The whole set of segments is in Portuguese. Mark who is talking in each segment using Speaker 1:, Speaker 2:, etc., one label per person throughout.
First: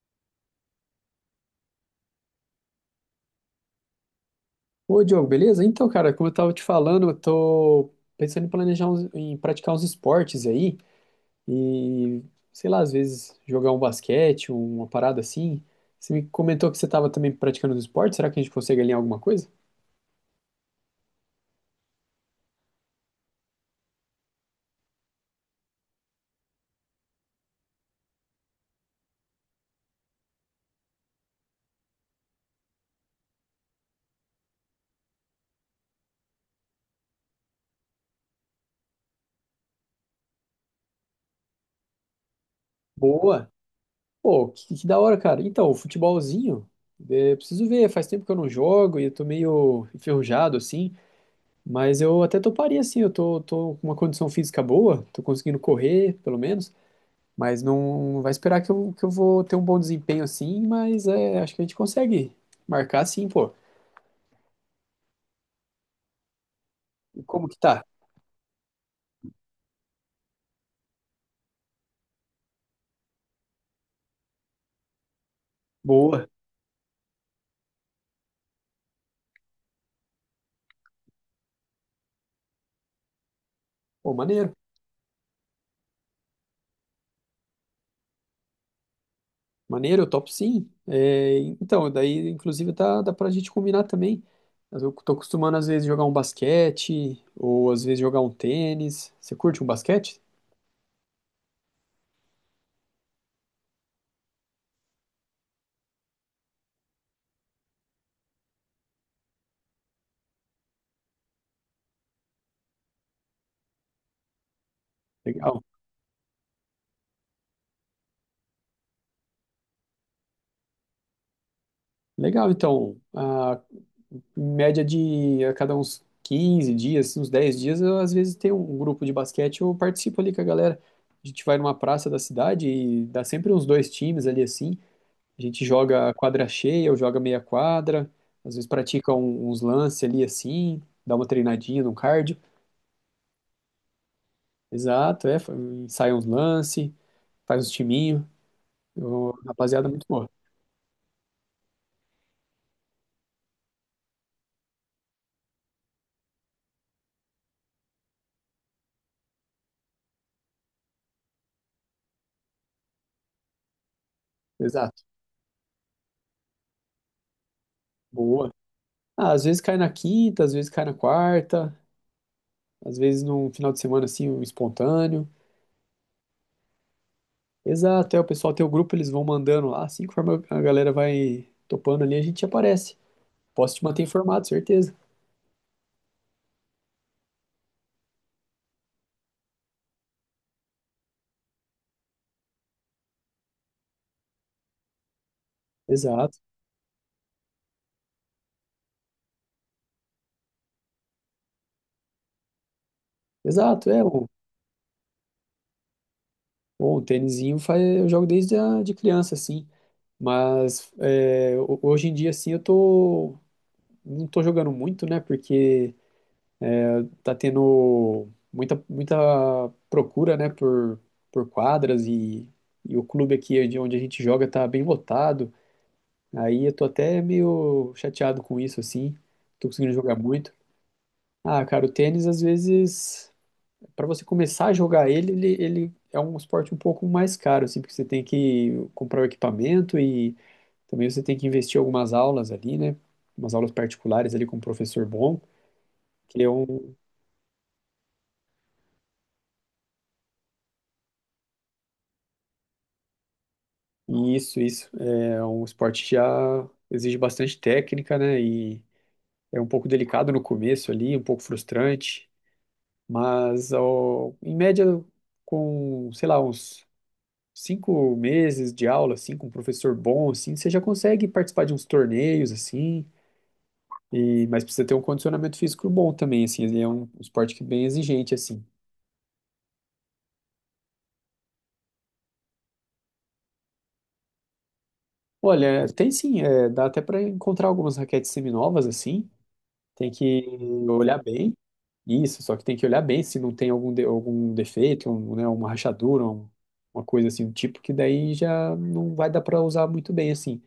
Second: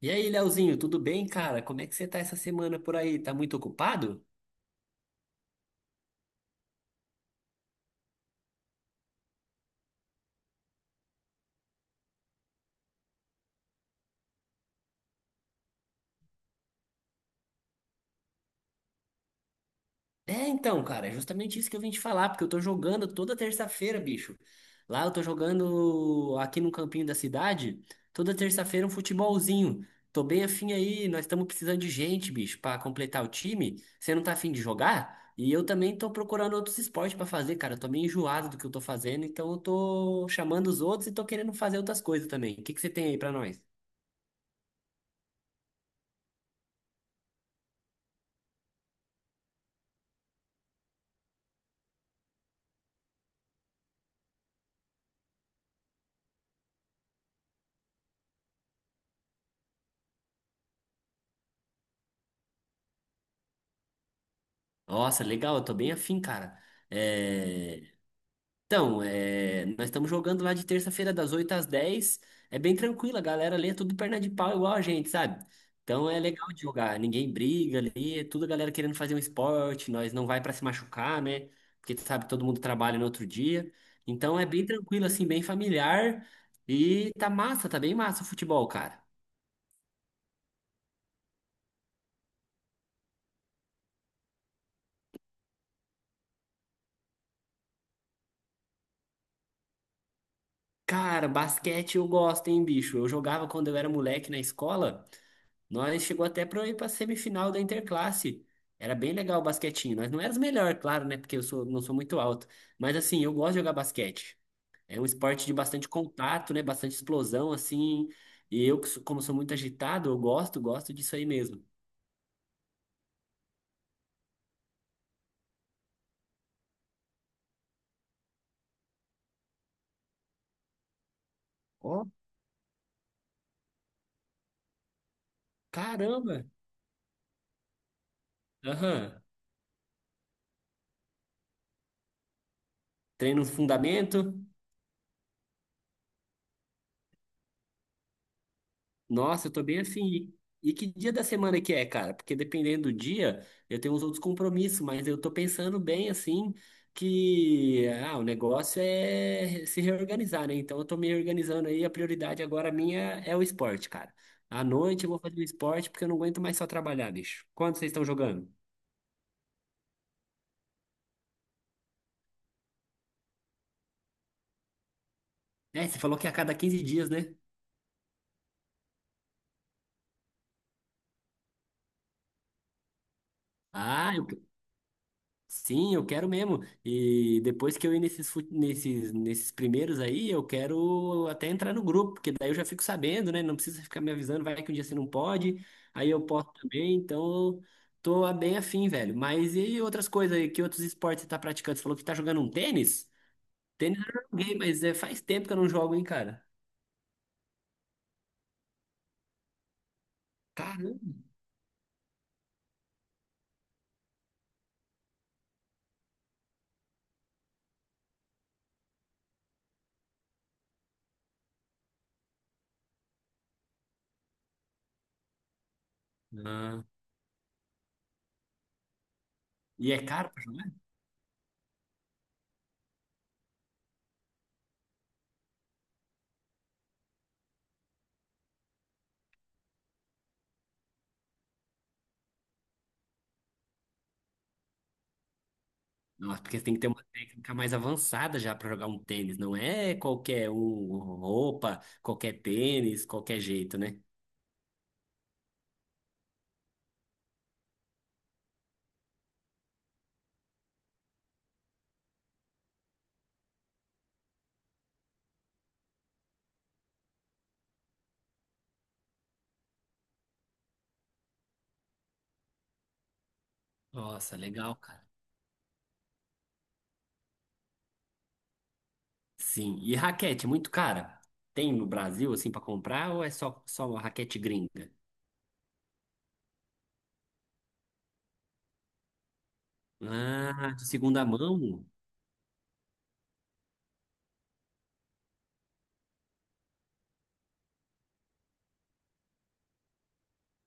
Speaker 1: E aí, Leozinho, tudo bem, cara? Como é que você tá essa semana por aí? Tá muito ocupado?
Speaker 2: Ô, Diogo, beleza? Então, cara, como eu tava te falando, eu tô pensando em praticar uns esportes aí e, sei lá, às vezes jogar um basquete, uma parada assim. Você me comentou que você tava também praticando uns esportes, será que a gente consegue alinhar alguma coisa?
Speaker 1: É, então, cara, é justamente isso que eu vim te falar, porque eu tô jogando toda terça-feira, bicho. Lá eu tô jogando aqui no campinho da cidade, toda terça-feira um futebolzinho. Tô bem afim aí, nós estamos precisando de gente, bicho, pra completar o time. Você não tá afim de jogar? E eu também tô procurando outros esportes pra fazer, cara. Eu tô meio enjoado do que eu tô fazendo, então eu tô chamando os outros e tô querendo fazer outras coisas também. O que que você tem aí pra
Speaker 2: Boa!
Speaker 1: nós?
Speaker 2: Pô, que da hora, cara. Então, o futebolzinho, preciso ver, faz tempo que eu não jogo e eu tô meio enferrujado assim, mas eu até toparia assim, eu tô com uma condição física boa, tô conseguindo correr, pelo menos. Mas não vai esperar que eu vou ter um bom desempenho assim, mas acho que a gente consegue marcar sim, pô.
Speaker 1: Nossa, legal, eu tô bem afim, cara.
Speaker 2: E como que
Speaker 1: É,
Speaker 2: tá?
Speaker 1: então, é, nós estamos jogando lá de terça-feira das 8 às 10. É bem tranquilo, a galera ali é tudo perna de pau igual a gente, sabe? Então é
Speaker 2: Boa.
Speaker 1: legal de jogar, ninguém briga ali, é tudo a galera querendo fazer um esporte, nós não vai pra se machucar, né? Porque tu sabe, todo mundo trabalha no outro dia.
Speaker 2: Pô,
Speaker 1: Então é
Speaker 2: maneiro.
Speaker 1: bem tranquilo, assim, bem familiar. E tá massa, tá bem massa o futebol, cara.
Speaker 2: Maneiro, eu topo sim. É, então, daí inclusive tá, dá pra gente combinar também. Mas eu tô acostumando às vezes jogar um basquete, ou às vezes jogar um tênis. Você curte um basquete?
Speaker 1: Cara, basquete eu gosto, hein, bicho? Eu jogava quando eu era moleque na escola. Nós chegou até para ir para semifinal da Interclasse. Era bem legal o basquetinho. Nós não éramos melhor, claro, né? Porque eu sou, não sou muito alto. Mas assim, eu gosto de jogar basquete. É um esporte de
Speaker 2: Legal.
Speaker 1: bastante contato, né? Bastante explosão, assim. E eu, que como sou muito agitado, eu gosto, gosto disso aí mesmo.
Speaker 2: Legal, então. Em média de a cada uns 15 dias, assim, uns 10 dias, eu às vezes tem um grupo de basquete, eu participo ali com a galera. A gente vai numa
Speaker 1: Ó,
Speaker 2: praça da cidade e dá sempre uns dois times ali assim. A gente joga
Speaker 1: caramba!
Speaker 2: quadra cheia, eu joga meia quadra, às vezes pratica
Speaker 1: Aham.
Speaker 2: uns lances ali assim, dá uma treinadinha no cardio.
Speaker 1: Treino fundamento.
Speaker 2: Exato, ensaia uns lances, faz uns timinho. Eu-
Speaker 1: Nossa, eu tô bem
Speaker 2: rapaziada, muito boa.
Speaker 1: afim. E que dia da semana que é, cara? Porque dependendo do dia, eu tenho uns outros compromissos, mas eu tô pensando bem assim que ah, o negócio é se reorganizar, né? Então eu tô me organizando aí, a prioridade agora minha é o esporte, cara. À
Speaker 2: Exato,
Speaker 1: noite eu vou fazer o esporte porque eu não aguento mais só trabalhar, bicho. Quando vocês estão jogando?
Speaker 2: boa. Às vezes cai na quinta, às vezes cai na quarta, às vezes num final de semana assim, um espontâneo.
Speaker 1: É, você falou que é a cada 15 dias, né?
Speaker 2: Exato, o pessoal tem o grupo, eles vão mandando lá, assim conforme a galera vai topando ali, a gente aparece. Posso te manter
Speaker 1: Ah,
Speaker 2: informado, certeza.
Speaker 1: sim, eu quero mesmo. E depois que eu ir nesses, nesses primeiros aí, eu quero até entrar no grupo, porque daí eu já fico sabendo, né? Não precisa ficar me avisando, vai que um dia você não pode, aí eu
Speaker 2: Exato,
Speaker 1: posso também, então eu tô bem afim, velho. Mas e outras coisas aí, que outros esportes você tá praticando? Você falou que tá jogando um tênis?
Speaker 2: exato,
Speaker 1: Tênis
Speaker 2: é,
Speaker 1: eu já
Speaker 2: o,
Speaker 1: joguei, mas é, faz tempo que eu não jogo, hein, cara?
Speaker 2: o tênisinho faz, eu jogo desde de criança, assim, mas
Speaker 1: Caramba.
Speaker 2: hoje em dia, assim, não tô jogando muito, né, porque tá tendo muita, muita procura, né, por quadras e o clube aqui de onde a gente joga tá bem lotado, aí eu
Speaker 1: Ah,
Speaker 2: tô até meio chateado com isso, assim. Tô
Speaker 1: e
Speaker 2: conseguindo
Speaker 1: é
Speaker 2: jogar
Speaker 1: caro?
Speaker 2: muito. Ah, cara, o tênis, às vezes, para você começar a jogar ele é um esporte um pouco mais caro, assim, porque você tem que comprar o equipamento e também você tem que investir em algumas aulas ali, né? Umas aulas particulares ali com um professor bom,
Speaker 1: Nossa,
Speaker 2: que é
Speaker 1: porque tem que ter
Speaker 2: um.
Speaker 1: uma técnica mais avançada já para jogar um tênis, não é qualquer um, roupa, qualquer tênis, qualquer jeito, né?
Speaker 2: E isso, isso. É um esporte que já exige bastante técnica, né? E é um pouco delicado no começo ali, um pouco frustrante. Mas, ó, em média, com, sei lá, uns 5 meses de aula, assim, com um professor bom, assim, você já consegue participar de uns torneios, assim,
Speaker 1: Nossa,
Speaker 2: mas
Speaker 1: legal,
Speaker 2: precisa ter
Speaker 1: cara.
Speaker 2: um condicionamento físico bom também, assim, ele é um esporte que é bem exigente, assim.
Speaker 1: Sim, e raquete, muito cara. Tem no Brasil assim para comprar ou é só uma raquete gringa?
Speaker 2: Olha, tem sim, dá até para encontrar algumas raquetes seminovas, assim, tem que
Speaker 1: Ah, de
Speaker 2: olhar
Speaker 1: segunda
Speaker 2: bem,
Speaker 1: mão?
Speaker 2: isso, só que tem que olhar bem se não tem algum defeito, um, né, uma rachadura, uma coisa assim, um tipo que daí já não vai dar para usar muito bem, assim.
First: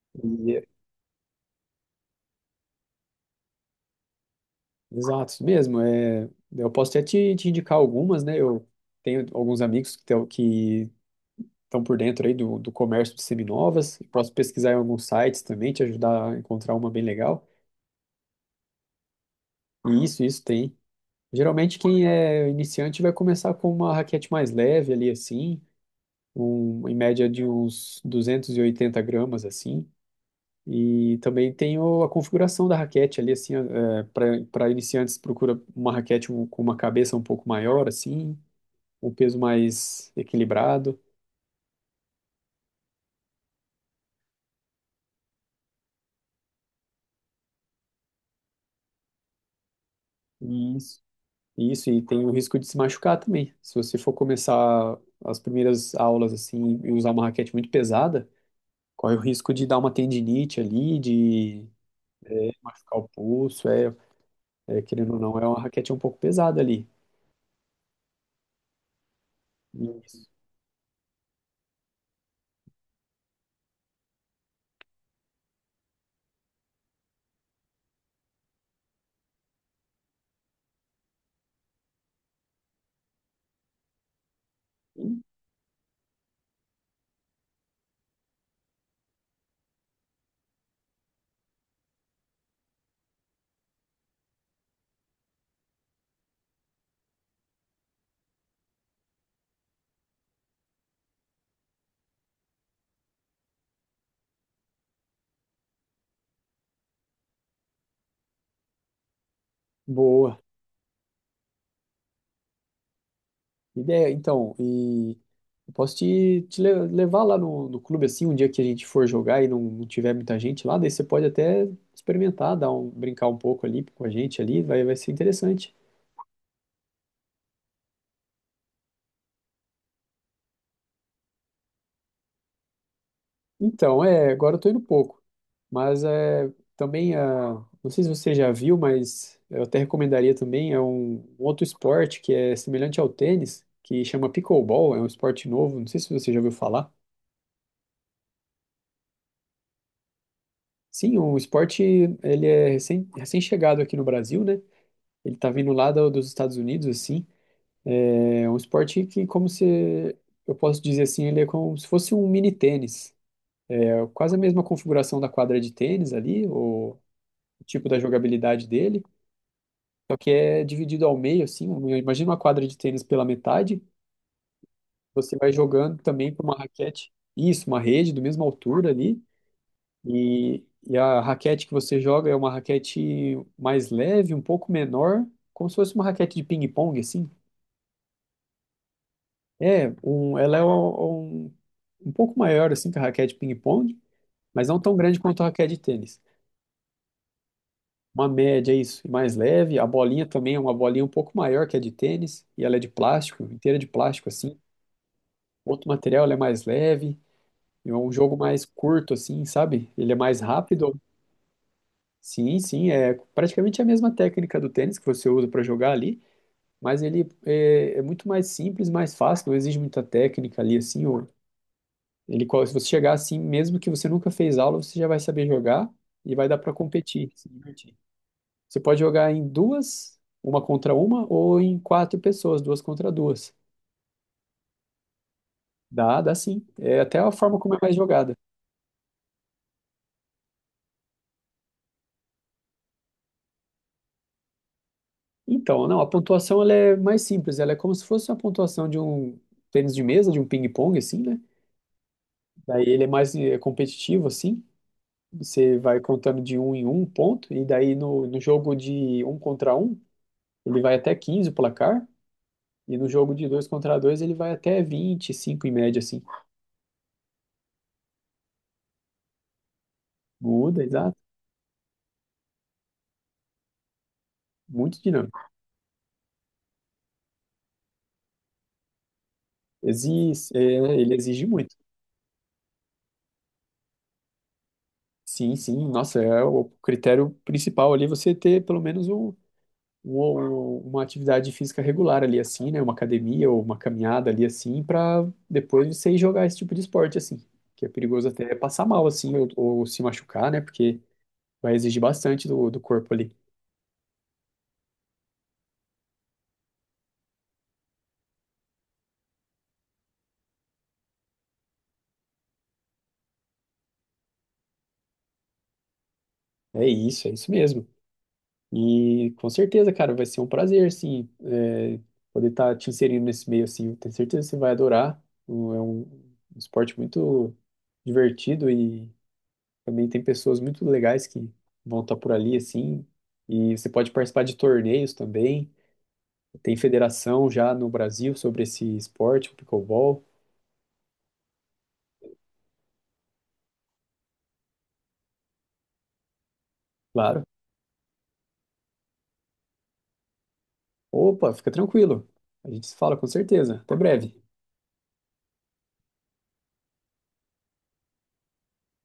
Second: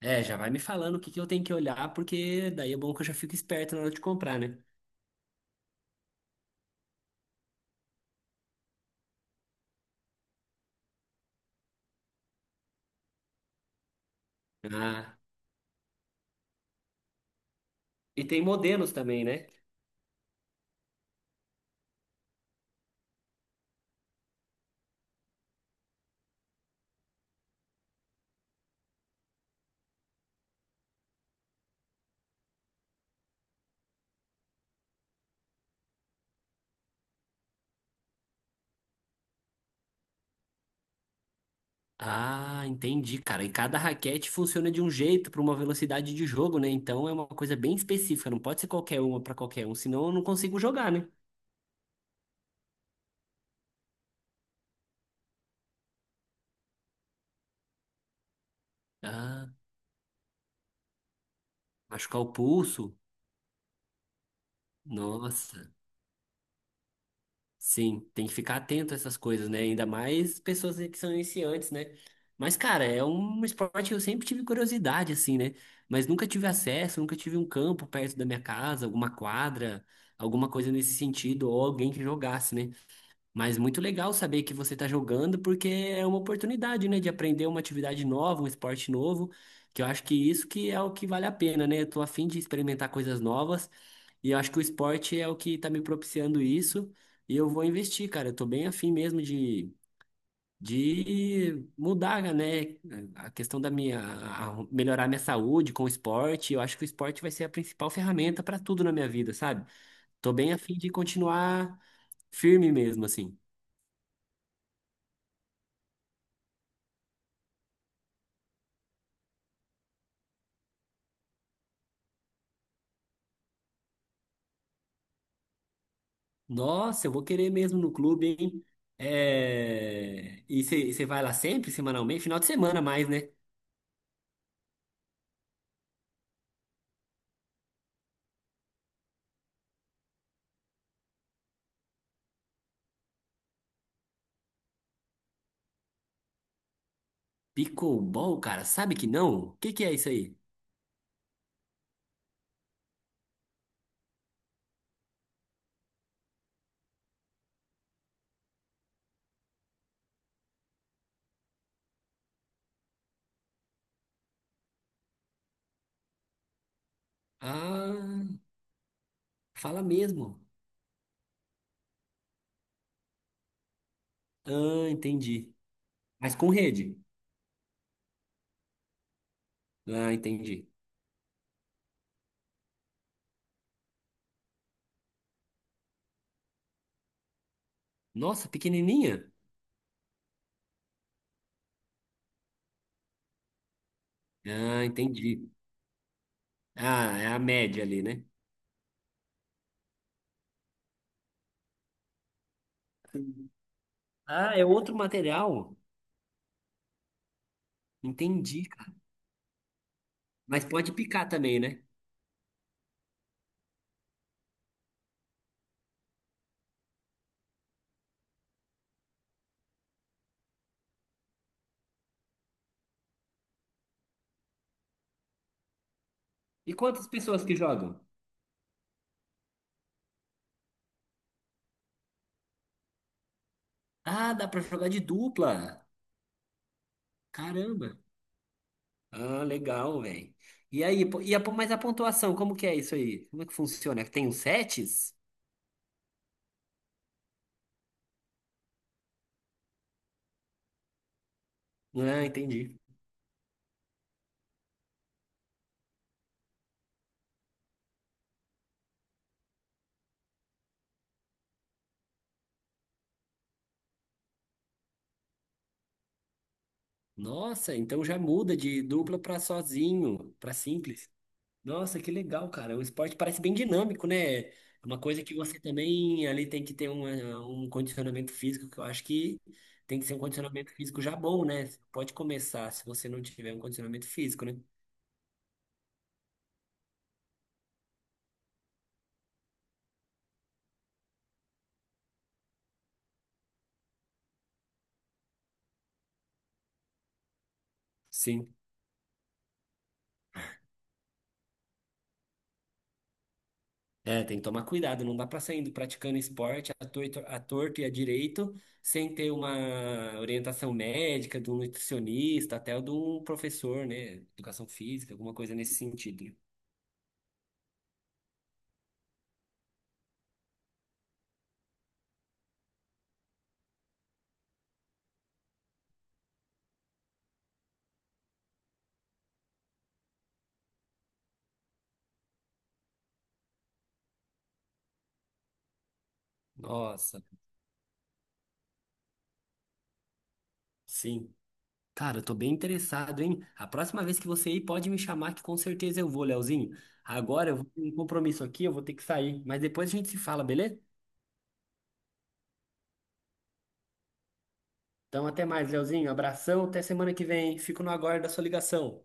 Speaker 1: É, já vai me
Speaker 2: E-
Speaker 1: falando o que que eu tenho que olhar, porque daí é bom que eu já fico esperto na hora de comprar, né?
Speaker 2: Exato, isso mesmo. É, eu posso até te indicar algumas, né? Eu tenho alguns amigos que estão por dentro aí do comércio de seminovas. Posso pesquisar em alguns
Speaker 1: Ah,
Speaker 2: sites também, te ajudar a encontrar uma bem legal.
Speaker 1: e tem modelos também, né?
Speaker 2: E isso tem. Geralmente quem é iniciante vai começar com uma raquete mais leve ali assim, em média de uns 280 gramas assim. E também tem a configuração da raquete ali, assim, para iniciantes, procura uma raquete com uma cabeça um pouco maior, assim, um peso mais equilibrado.
Speaker 1: Ah, entendi, cara. E cada raquete funciona de um jeito para uma velocidade de jogo, né? Então é uma coisa bem específica, não pode ser qualquer uma para qualquer um, senão eu não consigo jogar,
Speaker 2: Isso.
Speaker 1: né?
Speaker 2: Isso, e tem o risco de se machucar também. Se você for começar as primeiras aulas, assim, e usar uma raquete muito pesada, corre o
Speaker 1: Ah,
Speaker 2: risco de dar uma tendinite ali, de
Speaker 1: machucar o pulso.
Speaker 2: machucar o pulso, querendo ou não, é uma
Speaker 1: Nossa.
Speaker 2: raquete um pouco pesada ali.
Speaker 1: Sim, tem que ficar atento a essas coisas, né? Ainda
Speaker 2: Isso.
Speaker 1: mais pessoas que são iniciantes, né? Mas, cara, é um esporte que eu sempre tive curiosidade, assim, né? Mas nunca tive acesso, nunca tive um campo perto da minha casa, alguma quadra, alguma coisa nesse sentido, ou alguém que jogasse, né? Mas muito legal saber que você está jogando, porque é uma oportunidade, né, de aprender uma atividade nova, um esporte novo, que eu acho que isso que é o que vale a pena, né? Eu tô a fim de experimentar coisas novas, e eu acho que o esporte é o que está me propiciando isso, e eu vou investir, cara. Eu tô bem a fim mesmo de mudar, né, a questão da minha, melhorar minha saúde com o esporte. Eu acho que o esporte vai ser a principal ferramenta para tudo na minha vida, sabe? Tô
Speaker 2: Boa.
Speaker 1: bem a fim de continuar firme mesmo, assim.
Speaker 2: Ideia, então, e eu posso te levar lá no clube assim, um dia que a gente for jogar e não tiver muita gente lá, daí você pode até experimentar, brincar um pouco ali com a gente ali, vai ser interessante.
Speaker 1: Nossa, eu vou querer mesmo no clube, hein? É... E você vai lá sempre, semanalmente? Final de semana mais, né?
Speaker 2: Então, agora eu tô indo pouco, mas também, não sei se você já viu, mas eu até recomendaria também, é um outro esporte que é semelhante ao tênis, que chama pickleball, é um esporte novo, não sei se você já ouviu falar.
Speaker 1: Pickleball, cara, sabe que não? O que que é isso aí?
Speaker 2: Sim, o esporte, ele é recém-chegado aqui no Brasil, né? Ele tá vindo lá dos Estados Unidos, assim. É um esporte que, como se. Eu posso dizer assim, ele é como se fosse um mini tênis. É quase a mesma configuração da quadra de tênis ali, o tipo da
Speaker 1: Ah,
Speaker 2: jogabilidade dele.
Speaker 1: fala
Speaker 2: Só que
Speaker 1: mesmo.
Speaker 2: é dividido ao meio, assim. Imagina uma quadra de tênis pela metade.
Speaker 1: Ah,
Speaker 2: Você vai
Speaker 1: entendi.
Speaker 2: jogando também
Speaker 1: Mas
Speaker 2: com
Speaker 1: com
Speaker 2: uma
Speaker 1: rede?
Speaker 2: raquete. Isso, uma rede do mesma altura ali.
Speaker 1: Ah,
Speaker 2: E,
Speaker 1: entendi.
Speaker 2: e a raquete que você joga é uma raquete mais leve, um pouco menor, como se fosse uma raquete de ping-pong, assim.
Speaker 1: Nossa, pequenininha?
Speaker 2: Ela é um pouco maior assim que a raquete de ping-pong, mas não
Speaker 1: Ah,
Speaker 2: tão grande quanto a
Speaker 1: entendi.
Speaker 2: raquete de tênis.
Speaker 1: Ah, é a média ali, né?
Speaker 2: Uma média, é isso, e mais leve. A bolinha também é uma bolinha um pouco maior que a de tênis, e ela é de plástico, inteira de plástico
Speaker 1: Ah,
Speaker 2: assim.
Speaker 1: é outro material?
Speaker 2: Outro material, ela é mais leve, e é um jogo
Speaker 1: Entendi,
Speaker 2: mais
Speaker 1: cara.
Speaker 2: curto assim, sabe? Ele é mais
Speaker 1: Mas pode
Speaker 2: rápido.
Speaker 1: picar também, né?
Speaker 2: Sim, sim, é praticamente a mesma técnica do tênis que você usa para jogar ali, mas ele é muito mais simples, mais fácil, não exige muita técnica ali assim. Se você chegar assim, mesmo que você nunca fez aula, você já vai saber jogar e vai dar para
Speaker 1: E quantas
Speaker 2: competir,
Speaker 1: pessoas
Speaker 2: se
Speaker 1: que
Speaker 2: divertir.
Speaker 1: jogam?
Speaker 2: Você pode jogar em duas, uma contra uma, ou em quatro pessoas, duas contra duas.
Speaker 1: Ah, dá pra jogar de dupla.
Speaker 2: Dá, dá sim. É até a forma como é
Speaker 1: Caramba.
Speaker 2: mais jogada.
Speaker 1: Ah, legal, velho. E aí, mas a pontuação, como que é isso aí? Como é que funciona? Tem os sets?
Speaker 2: Então, não, a pontuação ela é mais simples, ela é como se fosse uma pontuação de um tênis de mesa, de um ping-pong, assim, né?
Speaker 1: Ah, entendi.
Speaker 2: Daí ele é mais competitivo, assim. Você vai contando de um em um ponto, e daí no jogo de um contra um, ele vai até 15 o placar. E no jogo de dois contra dois ele vai até 25 em média, assim.
Speaker 1: Nossa, então já muda de dupla para sozinho, para
Speaker 2: Muda,
Speaker 1: simples.
Speaker 2: exato.
Speaker 1: Nossa, que legal, cara. O esporte parece bem dinâmico, né? É uma
Speaker 2: Muito
Speaker 1: coisa que
Speaker 2: dinâmico.
Speaker 1: você também ali tem que ter um, eh, um condicionamento físico, que eu acho que tem que ser um
Speaker 2: Exige, é,
Speaker 1: condicionamento físico
Speaker 2: ele
Speaker 1: já bom,
Speaker 2: exige
Speaker 1: né?
Speaker 2: muito.
Speaker 1: Pode começar se você não tiver um condicionamento físico, né?
Speaker 2: Sim, sim. Nossa, é o critério principal ali você ter pelo menos um- uma atividade física regular ali, assim, né? Uma academia ou uma caminhada ali, assim, para depois você ir jogar esse tipo de esporte, assim. Que é perigoso
Speaker 1: Sim.
Speaker 2: até passar mal, assim, ou se machucar, né? Porque vai exigir bastante do corpo ali.
Speaker 1: É, tem que tomar cuidado, não dá pra sair indo praticando esporte a torto e a direito sem ter uma orientação médica, de um nutricionista, até de um professor, né? Educação física, alguma coisa nesse sentido, né?
Speaker 2: É isso mesmo. E com certeza, cara, vai ser um prazer, assim, poder estar te inserindo nesse meio, assim. Eu tenho certeza que você vai adorar. É um esporte muito divertido e também tem pessoas muito legais que vão estar por ali, assim. E você pode participar de torneios também. Tem
Speaker 1: Nossa,
Speaker 2: federação já no Brasil sobre esse esporte, o pickleball,
Speaker 1: sim. Cara, eu tô bem interessado, hein? A próxima vez que você ir, pode me chamar, que com certeza eu vou, Leozinho.
Speaker 2: claro.
Speaker 1: Agora eu vou ter um compromisso aqui, eu vou ter que sair, mas depois a gente se fala, beleza?
Speaker 2: Opa, fica tranquilo. A gente se fala com certeza. Até breve.
Speaker 1: Então, até mais, Leozinho. Abração, até semana que vem. Fico no aguardo da sua ligação.